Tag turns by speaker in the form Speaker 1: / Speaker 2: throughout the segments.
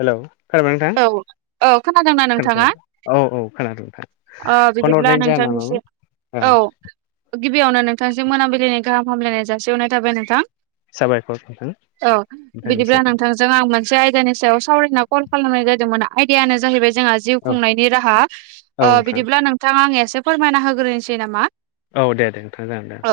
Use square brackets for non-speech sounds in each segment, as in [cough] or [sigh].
Speaker 1: हेल' खोनाबाय नोंथां
Speaker 2: औ औ खोनादोंना नोंथाङा
Speaker 1: खोनादों औ औ खोनादों नोंथां फन
Speaker 2: बिदिब्ला
Speaker 1: हरनायनि जाहोना मामोन
Speaker 2: नोंथांनिसिम
Speaker 1: ओ
Speaker 2: औ गिबियावनो नोंथांजों मोनाबिलिनि गाहाम हामलायनाय जासिहरनाय थाबाय नोंथां।
Speaker 1: साबायखर नोंथां
Speaker 2: औ बिदिब्ला
Speaker 1: नोंथांनिसिम
Speaker 2: नोंथां जों आं मोनसे आयदानि सायाव सावरायना कल खालामनाय जादोंमोन आयदायानो जाहैबाय जोंहा जिउ
Speaker 1: औ
Speaker 2: खुंनायनि राहा
Speaker 1: नोंथां
Speaker 2: बिदिब्ला नोंथां आं एसे फोरमायना होग्रोनोसै नामा
Speaker 1: औ दे दे नोंथां जागोन दे
Speaker 2: औ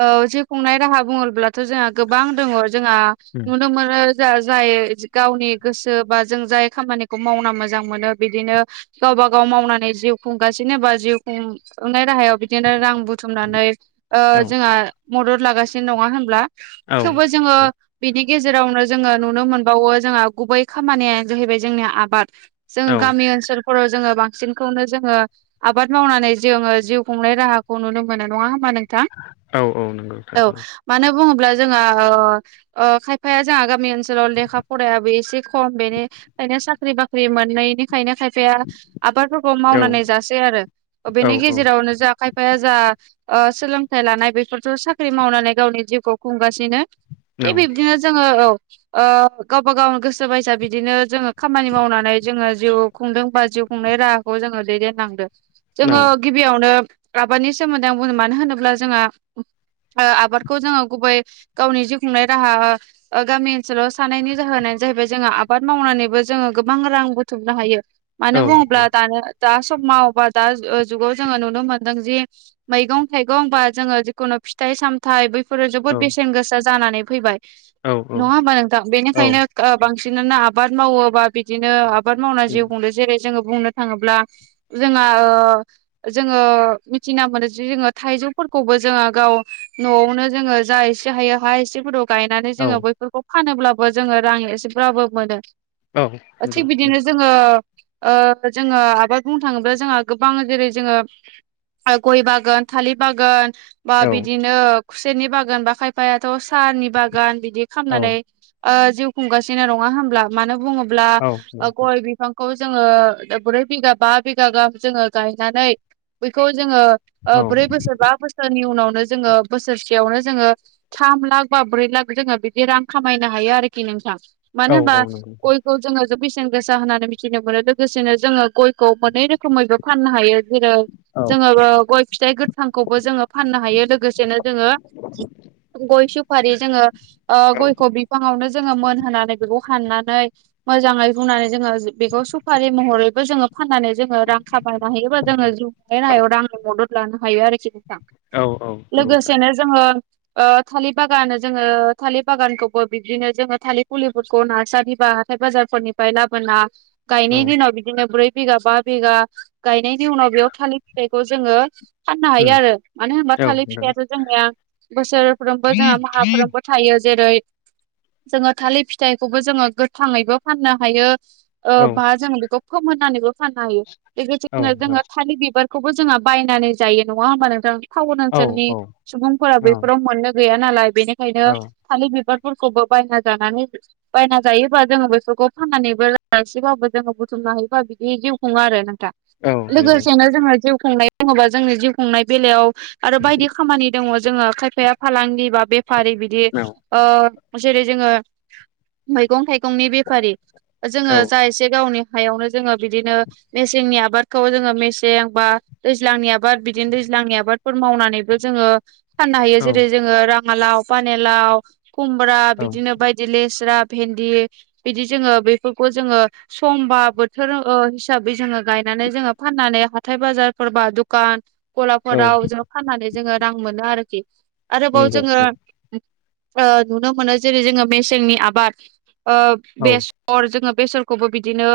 Speaker 2: औ जिउ खुंनाय राहा बुङोब्लाथ' जोंहा गोबां दङ जोंहा
Speaker 1: उम
Speaker 2: नुनो मोनो जा जाय गावनि गोसो बा जों जाय खामानिखौ मावना मोजां मोनो बिदिनो गावबा गाव मावनानै जिउ खुंगासिनो बा जिउ खुं संनाय राहायाव बिदिनो रां बुथुमनानै
Speaker 1: औ
Speaker 2: जोंहा मदद लागासिनो नङा होनब्ला
Speaker 1: औ
Speaker 2: थेवबो जोङो बिनि गेजेरावनो जोङो नुनो मोनबावो जोंहा गुबै खामानिया जाहैबाय जोंनिया आबाद जोङो
Speaker 1: औ
Speaker 2: गामि ओनसोलफोराव जोङो बांसिनखौनो जोङो आबाद मावनानै जोङो जिउ खुंनाय राहाखौ नुनो मोनो नङा होमबा नों थां
Speaker 1: औ औ नंगौ नोंथां
Speaker 2: औ मानो बुङोब्ला जोंहा खायफाया जोंहा गामि ओनोल लाव लेखा फरायाबो एसे खम बेनिखायनो साख्रि बाख्रि मोननायनिखायनो खाय फाया आबादफोरखौ
Speaker 1: औ
Speaker 2: मावनानै जासै आरो बेनि
Speaker 1: औ
Speaker 2: गेजेरावनो जोंहा फाया जा सोलोंथाइ लाना बेफोरथ' साख्रि मावनानै गावनि जिउखौ खुंगासिनो थिग बिब्दिनो जोङो औ गावबा गावनो गोसो बायसा बिदिनो जोङो खामानि मावनानै जोङो जिउ खुंदों बा जिउ खुंनाय राहाखौ जोङो दैदेनलांदों
Speaker 1: औ
Speaker 2: जोङो गिबियावनो आबादनि सोमोन्दै आं बो मानो होनोब्ला जोंहा आबादखौ जोङो गुबै गावनि जिउ खुंनाय राहा गामि ओनसोलाव थानायनि जाहोनानो जाहैबाय जोङो आबाद मावनानै जोङो गोबां रां बुथुमनो हायो मानो बुङोब्ला दानो दा समाव बा दा जुगाव जोङो नुनो मोनदों जि मैगं थाइगं बा जोङो जिखुनु फिथाइ साम नाथाय बैफोरो
Speaker 1: औ
Speaker 2: जोबोद बेसेन गोसा जानानै फैबाय
Speaker 1: औ
Speaker 2: नङा होमबा नोंथां
Speaker 1: औ
Speaker 2: बेनिखायनो बांसिनानो आबाद मावोबा बिदिनो आबाद मावनानै
Speaker 1: उम
Speaker 2: जिउ बुंदों जेरै जोङो बुंनो थाङोब्ला जोंना ओ जोङो मिथिना मोनो जे जोङो थाइजौफोरखौबो जोङो गाव न'आवनो जोङो जा एसे हायो हा एसेफोराव गायनानै
Speaker 1: औ
Speaker 2: जोङो बैफोरखौ फानोब्लाबो जोङो रां एसेब्लाबो मोनो थि
Speaker 1: नंगौ
Speaker 2: बिदिनो जोङो ओ जोङो आबाद बुंनो थाङोब्ला जोंहा गोबां जेरै जोङो गय बागान थालिर बागान बा
Speaker 1: औ
Speaker 2: बिदिनो खुसेरनि बागान बा खायफायाथ' साहानि बागान बिदि
Speaker 1: औ
Speaker 2: खालामनानै ओ जिउ खुंगासिनो नङा होमब्ला मानो बुङोब्ला
Speaker 1: नंगौ नोंथां
Speaker 2: गय बिफां खौ जोङो ब्रै बिगा बा बिगा गाहाम जोङो गायनानै बेखौ जोङो
Speaker 1: औ
Speaker 2: ओ ब्रै बोसोर बा बोसोरनि उनावनो जोङो बोसोरसेयावनो जोङो थाम लाख बा ब्रै लाख जोङो बिदि रां खामायनो हायो आरोखि नोंथां
Speaker 1: औ
Speaker 2: मानो होनबा
Speaker 1: औ नंगौ नोंथां
Speaker 2: खौ जोङो बेसेन गोसा होननानै मिथिनो मोनो लोगोसेनो जोङो गयखौ मोनै रोखोमैबो फाननो हायो जेरै
Speaker 1: औ औ
Speaker 2: जोङो गय फिथाइ गोथांखौबो जोङो फाननो हायो लोगोसेनो जोङो गय सुफारि जोङो ओ गयखौ बिफाङावनो जोङो मोनहोनानै बेखौ हानना नाय मोजाङै बुंनानै जोङो बेखौ सुफारि महरैबो जोङो फाननानै जोङो रां खामायनो हायोबा जोङो नायाव आंनि मदद लानो हायो आरोखि नोंथां
Speaker 1: औ औ नंगौ नोंथां
Speaker 2: लोगोसेनो जोङो थालिर बागान जोङो थालिर बागानखौबो बिब्दिनो जोङो थालिर फुलिफोरखौ नार्सारि बा हाथाय बाजारफोरनिफ्राय लाबोना
Speaker 1: औ
Speaker 2: गायनाय दिनाव बिदिनो ब्रै बा बिघा बा बिघा गायनायनि उनाव बेयाव थालिर फिथाइखौ जोङो फाननो हायो
Speaker 1: उम
Speaker 2: आरो मानो होनबा
Speaker 1: औ
Speaker 2: थालिर
Speaker 1: नंगौ
Speaker 2: फिथाइाथो जोंनिया बोसोरफ्रोमबो जोंहा माहाफ्रोमबो थायो जेरै जोङो थालिर फिथाइखौबो जोङो गोथाङैबो फाननो हायो ओ
Speaker 1: औ
Speaker 2: बा जोङो बेखौ खोमहानैबो फाननो हायो
Speaker 1: औ
Speaker 2: लोगोसेनो जोङो थालिर बिबार खौबो जोंहा बायनानै जायो नङा होमबा नोंथां टाउन ओनसोलनि सुबुंफोरा
Speaker 1: औ
Speaker 2: बेफोराव मोननो गैया नालाय
Speaker 1: औ
Speaker 2: बेनिखायनो थालिर बिबारफोरखौबो बायना जानानै बायना जायो। जोङो बेसोरखौ फाननानैबो लासेबाबो जोङो बुथुमनो हायोबा बिदि जिउ खुङो आरो नोंथां
Speaker 1: औ
Speaker 2: लोगोसेनो जोंहा जिउ खुंनाय बुङोबा जोंनि जिउ खुंनाय बेलायाव आरो बायदि खामानि दङ जोङो खायफाया फालांगि बा बेफारि बिदि
Speaker 1: नंगौ
Speaker 2: ओ जेरै जोङो मैगं थाइगंनि बेफारि जोङो जा एसे गावनि हायावनो जोङो बिदिनो मेसेंनि आबादखौ जोङो मेसें बा दैज्लांनि आबाद बिदिनो दैज्लांनि आबाद फोर मावनानैबो जोङो फाननो हायो जेरै
Speaker 1: औ
Speaker 2: जोङो राङालाव पानिालाव खुमब्रा
Speaker 1: औ
Speaker 2: बिदिनो बाय बिदि लेस्रा भेन्दि बिदि जोङो बेफोरखौ जोङो समबा बोथोर हिसाबै जोङो गायनानै जोङो फाननानै हाथाय बाजारफोरबा दुखान गलाफोराव
Speaker 1: औ
Speaker 2: जोो फाननानै जोङो रां मोनो आरोखि आरोबाव जोङो नुनो मोनो जेरै जोङो मेसेंनि आबाद
Speaker 1: नंगौ
Speaker 2: ओ बेस सर जोङो बेसरखौबो बिदिनो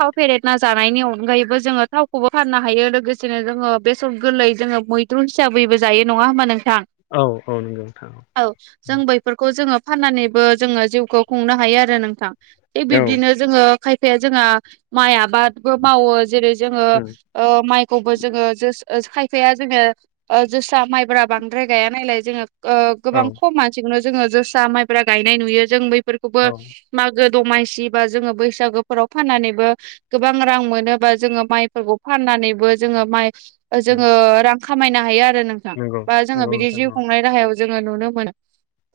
Speaker 2: थाव फेरेेरना जानायनि अनगायैबो जोङो थावखौबो फाननो हायो लोगोसेनो जोङो बेसर गोरलै जोङो मै द्रु हिसाबैबो जायो नङा होमबा नोंथां
Speaker 1: औ औ औ नोंगौ नोंथां औ
Speaker 2: औ जों बैफोरखौ जोङो फाननानैबो जोङो जिउखौ खुंनो हायो आरो नोंथां थिग
Speaker 1: औ
Speaker 2: बिब्दिनो जोङो खायफाया जोंहा माइ आबादबो मावो जेरै जोङो
Speaker 1: उम
Speaker 2: माइखौबो जोङो जोस खायफाया जोङो ओ जोसा माइब्रा बांद्राय गाया नायलाय जोङो ओ
Speaker 1: औ
Speaker 2: गोबां खम मानसिखौनो जोङो जोसा माइफ्रा गायनाय नुयो जों बैफोरखौ
Speaker 1: [unintelligible]
Speaker 2: मागो दमासि बा जोङो बैसागोफोराव फाननानैबो गोबां रां मोनोबा जोङो माइफोरखौ फाननानैबो जोङो माइ जोङो रां खामायनो हायो। आरो नोंथां
Speaker 1: नंगौ
Speaker 2: बा जोङो
Speaker 1: नंगौ
Speaker 2: बिदि
Speaker 1: नोंथां
Speaker 2: जिउ खुंनाय राहायाव जोङो नुनो मोनो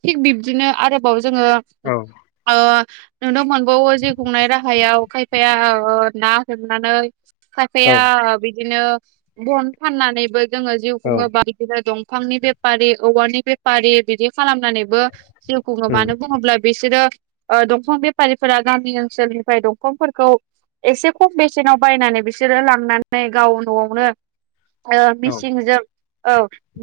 Speaker 2: थिग बिब्दिनो आरोबाव जोङो।
Speaker 1: औ
Speaker 2: ओ नुनो मोनबावो जिउ खुंनाय राहायाव खायफाया ओ ना हमनानै
Speaker 1: औ
Speaker 2: खायफाया ओ बिदिनो बन फाननानैबो जोङो जिउ
Speaker 1: औ
Speaker 2: खुङो बा बिदिनो दंफांनि बेपारि औवानि बेपारि बिदि खालामनानै बो जिउ खुङो मानो बुङोब्ला बिसोरो ओ दंफां बेपारिफोरा गामि ओनसोलनिफ्राय दंफांफोरखौ एसे खम बेसेनाव बायनानै बिसोरो लांनानै गाव न'आवनो ओ मिसिंजों औ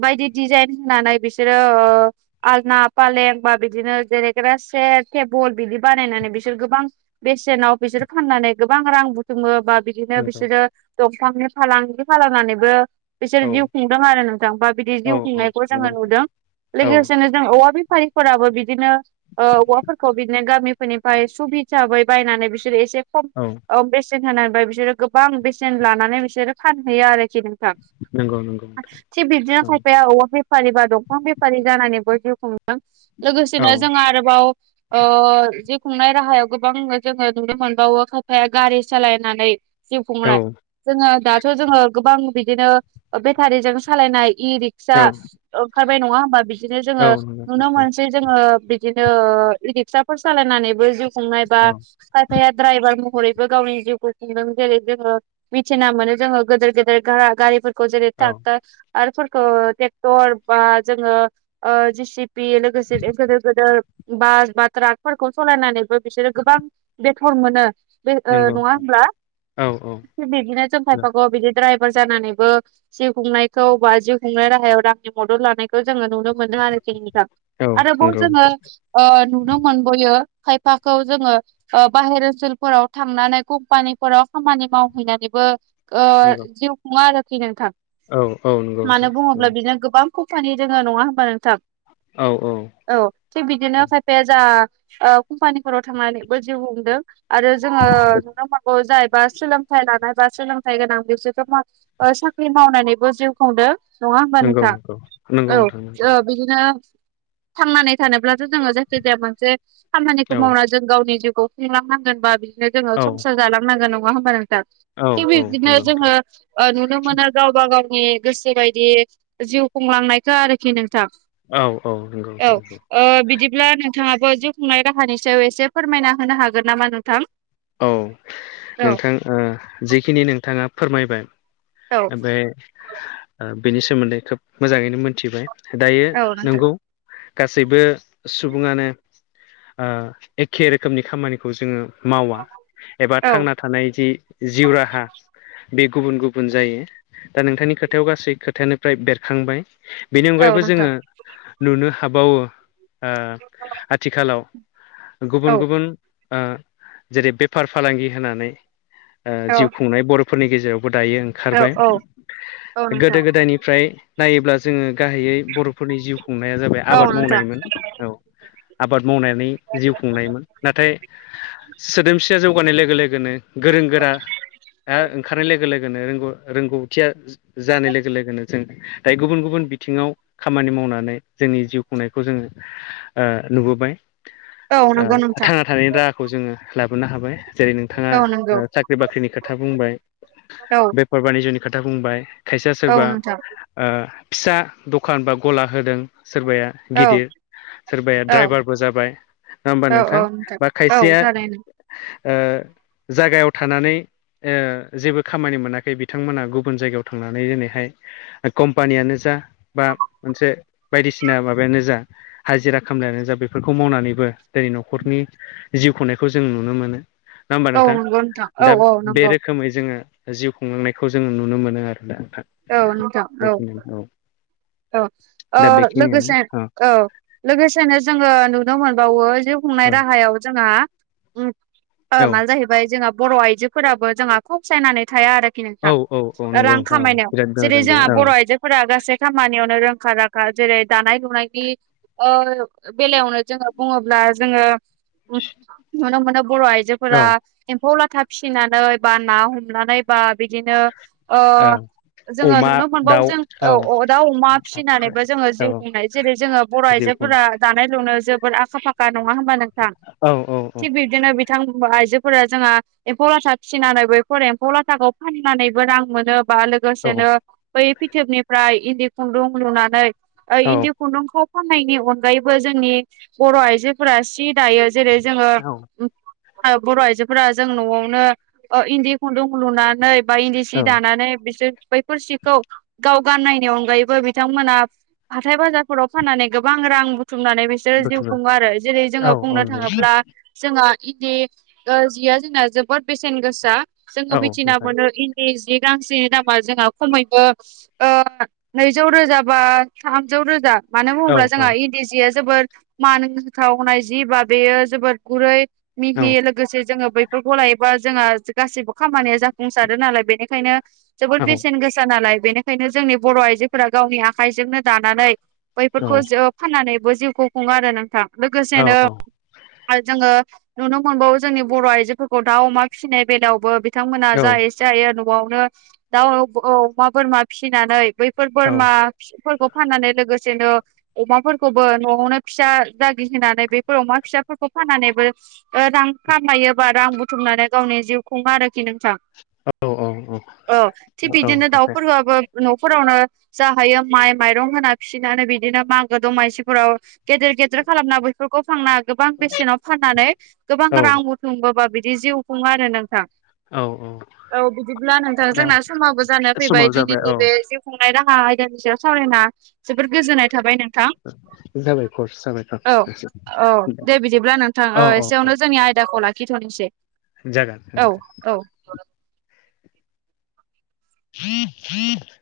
Speaker 2: बायदि डिजाइन होनानै बिसोरो ओ आलना पालें बा बिदिनो जिरैग्रा सेद टेबोल बिदि बानायनानै बिसोर गोबां बेसेनाव बिसोर फाननानै गोबां रां बुथुमो बा बिदिनो बिसोरो दंफांनि फालांगि खालामनानैबो बिसोर जिउ
Speaker 1: औ उम
Speaker 2: खुंदों आरो नोंथां बा बिदि
Speaker 1: औ
Speaker 2: जिउ खुंनायखौ
Speaker 1: नंगौ
Speaker 2: जोङो नुदों।
Speaker 1: औ
Speaker 2: लोगोसेनो जों औवा बेफारिफोराबो बिदिनो ओ औवाफोर बिदिनो गामिफोरनिफ्राय सुब हिसाबै बायनानै बिसोरो एसे खम
Speaker 1: औ
Speaker 2: ओ बेस बेसेन होनानै फ्राय बिसोरो गोबां बेसेन लानानै बिसोरो फानहैयो आरोखि नोंथां।
Speaker 1: नंगौ नोंथां
Speaker 2: थिग बिदिनो
Speaker 1: औ
Speaker 2: खायफाया औवा बेफारि बा दंफां बेफारि जानानैबो जिउ खुं
Speaker 1: औ
Speaker 2: लोगोसेनो जों आरोबाव ओ जि खुंनाय राहायाव गोबां जोङो नुनो मोनबावो खायफाया गारि सालायनानै जिउ खुंनाय जोङो दाथ' जोङो गोबां बिदिनो बेटारिजों सालायनाय इ रिक फिसा
Speaker 1: नंगौ
Speaker 2: ओंखारबाय नङा होमबा बिदिनो जोङो
Speaker 1: नंगौ
Speaker 2: नुनो
Speaker 1: नोंथां औ
Speaker 2: मोनसै जोङो बिदिनो ओ इ-रिक्साफोर सालायनानैबो जिउ खुंनाय बा।
Speaker 1: औ
Speaker 2: खथायाया ड्राइभार महरैबो गावनि जिउखौ खुंदों। जेरै जोङो मिथिना मोनो जोङो, गोदेर गेदेर गारा-गारिफोरखौ जेरै
Speaker 1: औ नंगौ नोंथां औ
Speaker 2: त्रागा आरोफोरखौ टेक्टर बा जोङो ओ जिसिपि लोगोसे गोदोर गोदोर बास। बा ट्राकफोरखौ सलायनानैबो बिसोरो गोबां बेथर मोनो। बे ओ
Speaker 1: नंगौ
Speaker 2: नङा ओमब्ला
Speaker 1: औ औ
Speaker 2: बिदिनो जों खायफागौ बिदि ड्राइभार जानानैबो जिउ खुंनायखौ बा जिउ खुंनाय राहायाव रांनि मदद लानायखौ जोङो नुनो मोनो आरोखि नोंथां। आरोबाव
Speaker 1: नंगौ
Speaker 2: जोङो
Speaker 1: नोंथां
Speaker 2: ओ नुनो मोनबोयो खायफाखौ जोङो ओ बाहेर ओनसोलफोराव थांनानै कम्पानिफोराव खामानि मावहैनानैबो ओ
Speaker 1: नंगौ
Speaker 2: जिउ खुङा आरोखि नोंथां।
Speaker 1: औ औ नंगौ
Speaker 2: मानो
Speaker 1: नोंथां औ
Speaker 2: बुङोब्ला बिना गोबां। खम्पानि दोङो नङा होमबा नोंथां।
Speaker 1: औ औ।
Speaker 2: औ थिग बिदिनो खायफाया जा ओ कम्पानिफोराव थांनानैबो जिउ खुंदों। आरो जोङो नुनो मोनगौ जा एबा सोलोंथाइ लानाय बा सोलोंथाइ गोनां बिसोरखो ओ साख्रि मावनानैबो जिउ खुंदो नङा होमबा
Speaker 1: नंगौ
Speaker 2: नोंथां
Speaker 1: नंगौ नंगौ
Speaker 2: औ
Speaker 1: नोंथां नंगौ
Speaker 2: ओ बिदिनो थांनानै थानोब्लाथ' जोङो जायखि जाया मोनसे खामानिखौ
Speaker 1: औ
Speaker 2: मावना जों गावनि जिउखौ खुंलांनांगोन बा बिदिनो जोङो
Speaker 1: औ
Speaker 2: संसार जालांनांगोन नङा होमबा नोंथां।
Speaker 1: औ
Speaker 2: थिग
Speaker 1: औ
Speaker 2: बिबदिनो
Speaker 1: नंगौ नोंथां
Speaker 2: जोङो ओ नुनो मोनो गावबा गावनि गोसो बायदि जिउ खुंलांनायखौ आरोखि नोंथां।
Speaker 1: औ औ नंगौ
Speaker 2: औ
Speaker 1: नंगौ।
Speaker 2: ओ बिदिब्ला नोंथाङाबो जिउ खुंनाय राहानि सायाव एसे फोरमायना होनो हागोन नामा नोंथां।
Speaker 1: औ
Speaker 2: औ
Speaker 1: नोंथां ओ जिखिनि नोंथाङा फोरमायबाय
Speaker 2: औ
Speaker 1: ओ बे ओमफ्राय बेनि सोमोन्दै खोब मोजाङैनो मोनथिबाय दायो
Speaker 2: औ नोंथां
Speaker 1: नंगौ गासैबो सुबुङानो ओ एखे रोखोमनि खामानिखौ जोङो मावा एबा
Speaker 2: औ
Speaker 1: थांना थानाय जि जिउ राहा। बे गुबुन गुबुन जायो। दा नोंथांनि खोथायाव गासै खोथायानोफ्राय बेरखांबाय। बेनि
Speaker 2: औ
Speaker 1: अनगायैबो
Speaker 2: नोंथां
Speaker 1: जोङो नुनो हाबावो ओ आथिखालाव
Speaker 2: औ
Speaker 1: गुबुन गुबुन जेरै बेफार फालांगि होनानै
Speaker 2: औ
Speaker 1: जिउ खुंनाय बर'फोरनि गेजेरावबो दायो
Speaker 2: औ
Speaker 1: खारबाय
Speaker 2: औ औ
Speaker 1: गोदो
Speaker 2: नोंथां
Speaker 1: गोदायनिफ्राय नायोब्ला जोङो गाहायै बर'फोरनि जिउ खुंनाया जाबाय
Speaker 2: औ
Speaker 1: आबाद
Speaker 2: नोंथां
Speaker 1: मावनायमोन औ आबाद मावनानै जिउ खुंनायमोन नाथाय सोदोमसिया जौगानाय लोगो लोगोनो गोरों गोरा दा ओंखारनाय लोगो लोगोनो रोंगौ रोंगौथिया जानाय लोगो लोगोनो जों दायो गुबुन गुबुन बिथिङाव खामानि मावनानै जोंनि जिउ खुंनायखौ जोङो नुबोबाय
Speaker 2: औ नंगौ नोंथां
Speaker 1: थांना थानायनि राहाखौ जोङो लाबोनो हाबाय जेरै नों बिथाङा
Speaker 2: औ नंगौ
Speaker 1: साख्रि बाख्रिनि खोथा बुंबाय
Speaker 2: औ
Speaker 1: बेफार बानिज्यनि खोथा बुंबाय खायसेया
Speaker 2: औ
Speaker 1: सोरबा
Speaker 2: नोंथां
Speaker 1: फिसा दखान बा गला होदों सोरबाया
Speaker 2: औ
Speaker 1: गिदिर सोरबाया
Speaker 2: औ
Speaker 1: द्राइभारबो जाबाय नङा होमबा
Speaker 2: औ औ
Speaker 1: नोंथां बा
Speaker 2: औ
Speaker 1: खायसेया
Speaker 2: थारैनो
Speaker 1: जायागायाव थानानै जेबो खामानि मोनाखै बिथांमोना गुबुन जायगायाव थांनानै दिनैहाय कम्पानियानो जा बा मोनसे बायदिसिना माबायानो जा हाजिरा खामलायानो जा बेफोरखौ मावनानैबो दिनै न'खरनि जिउ खुंनायखौ जों नुनो मोनो नङा होमबा
Speaker 2: औ
Speaker 1: नोंथां
Speaker 2: नंगौ नोंथां औ
Speaker 1: दा
Speaker 2: औ
Speaker 1: बे
Speaker 2: नंगौ
Speaker 1: रोखोमै जोङो जिउ खुंलांनायखौ जोङो नुनो मोनो आरो दा
Speaker 2: औ नोंथां औ औ औ
Speaker 1: दा बेखिनियानो
Speaker 2: लोगोसे औ लोगोसेनो जोङो नुनो मोनबावो जिउ खुंनाय
Speaker 1: औ
Speaker 2: राहायाव जोंहा
Speaker 1: औ
Speaker 2: मा जाहैबाय जोंहा बर' आइजोफोराबो जोंहा फावसायनानै थाया आरो न स
Speaker 1: औ औ औ नंगौ
Speaker 2: रां
Speaker 1: नोंथां औ
Speaker 2: खामायनायाव
Speaker 1: बिराद
Speaker 2: जेरै
Speaker 1: मोजां बे
Speaker 2: जोंहा
Speaker 1: औ
Speaker 2: बर' आइजोफोरा गासै खामानियावनो रोंखा राखा जेरै दानाय लुनायनि बेलायावनो जोङो बुङोब्ला जोङो नुनो मोनो बर'
Speaker 1: औ
Speaker 2: आइजोफोरा एम्फौ लाथा फिसिनानै बा ना हमनानै बा बिदिनो
Speaker 1: औ
Speaker 2: जोङो
Speaker 1: अमा
Speaker 2: नुनो मोनबावो
Speaker 1: दाउ
Speaker 2: जों
Speaker 1: औ
Speaker 2: अ दाउ अमा फिसिनानैबो जोङो
Speaker 1: औ
Speaker 2: जिउ खुंनाय जेरै जोङो बर'
Speaker 1: जिउ खुं
Speaker 2: आइजोफोरा दानाय लुनो जोबोर आखा फाखा नङा होमबा नोंथां
Speaker 1: औ औ औ
Speaker 2: थिग बेदि बिदिनो बिथां आइजोफोरा जोंहा एम्फौ लाथा फिनानैबोफोरो एम्फौ लाथाखौ फाननानैबो रां मोनो बा लोगो
Speaker 1: औ
Speaker 2: लोगोसेनो बै फिथोबनिफ्राय इन्दि खुन्दुं लुनानै ओ
Speaker 1: औ
Speaker 2: इन्दि खुन्दुंखौ फाननायनि अनगायैबो जोंनि बर' आइजोफोरा सि दायो जेरै जोङो
Speaker 1: औ
Speaker 2: बर' आइजोफोरा जों न'आवनो इन्दि खुन्दुं लुनानै बा इन्दि सि
Speaker 1: औ
Speaker 2: दानानै बिसोर बैफोर सिखौ गाव गाननायनि अनगायैबो बिथांमोना हाथाय बाजारफोराव फाननानै गोबां रां बुथुमनानै बेसे बिसोर जिउ
Speaker 1: बुथुमो
Speaker 2: खुङो आरो जेरै
Speaker 1: औ
Speaker 2: जोङो
Speaker 1: औ
Speaker 2: बुंनो
Speaker 1: नंगौ
Speaker 2: थाङोब्ला जोंहा इन्दि जिया जोंना जोबोद बेसेन गोसा जोङो
Speaker 1: नोंथां औ
Speaker 2: मिथिना
Speaker 1: नोंथां
Speaker 2: मोनो इन्दि जि गांसेनि दाम बा जोंहा खमैबो नैजौ रोजा बा थामजौ रोजा मानो
Speaker 1: औ
Speaker 2: बुङोब्ला
Speaker 1: औ
Speaker 2: जोंहा इ न्दि जिया जोबोर मान होथावनाय जि बा बेयो जबोर गुरै
Speaker 1: औ
Speaker 2: मिहि लोगोसे जोङो बैफोरखौ लायोबा जोंहा गासैबो खामानिया जाफुंसारो नालाय बेनिखायनो जोबोद
Speaker 1: औ
Speaker 2: बेसेन गोसा नालाय बेनिखायनो जोंनि बर' आइजोफोरा गावनि आखाइजोंनो दानानै
Speaker 1: औ
Speaker 2: बैफोरखौ ज फाननानैबो जिउखौ खुङो आरो नोंथां लोगोसेनो आरो जोङो नुनो मोनबावो जोंनि बर' आइजोफोरखौ दाउ अमा फिसिनाय बेलायावबो बिथांमोना जा इसे हायो न'आवनो दाउ अमा बोरमा फिसिनानै बैफोर बोरमाफोरखौ फाननानै लोगोसेनो अमाफोरखौबो न'आवनो फिसा जागि होनानै बेफोर अमा फिसाफोरखौ फाननानैबो रां खामायोबा रां बुथुमनानै गावनि जिउ खुङो आरोखि नोंथां
Speaker 1: औ औ औ
Speaker 2: औ थिग बिदिनो
Speaker 1: दे
Speaker 2: दाउफोरबाबो न'फोरावनो जा हायो माइ माइरं होना फिसिनानै बिदिनो मागो दमासिफोराव गेदेर गेदेर खालामना फोरखौ फानना गोबां बेसेनाव फाननानै गोबां
Speaker 1: औ
Speaker 2: रां सुंबोबा बिदि जिउ खुङो आरो नोंथां
Speaker 1: औ औ
Speaker 2: औ बिदिब्ला नों- -थां
Speaker 1: दा
Speaker 2: जोंना समाबो जाना फैबाय
Speaker 1: समाव जाबाय औ
Speaker 2: दिनैनि बे जिउ खुंनाय राहा आयदानि सायाव सावरायना जोबोद गोजोननाय थाबाय नों- -थां
Speaker 1: जाबाय कर्स जाबाय
Speaker 2: औ औ दे बिदिब्ला नोंथां
Speaker 1: औ औ
Speaker 2: एसेयावनो जोंनि आयदाखौ ला- -खिथ'नोसै।
Speaker 1: जागोन नोंथां। [unintelligible]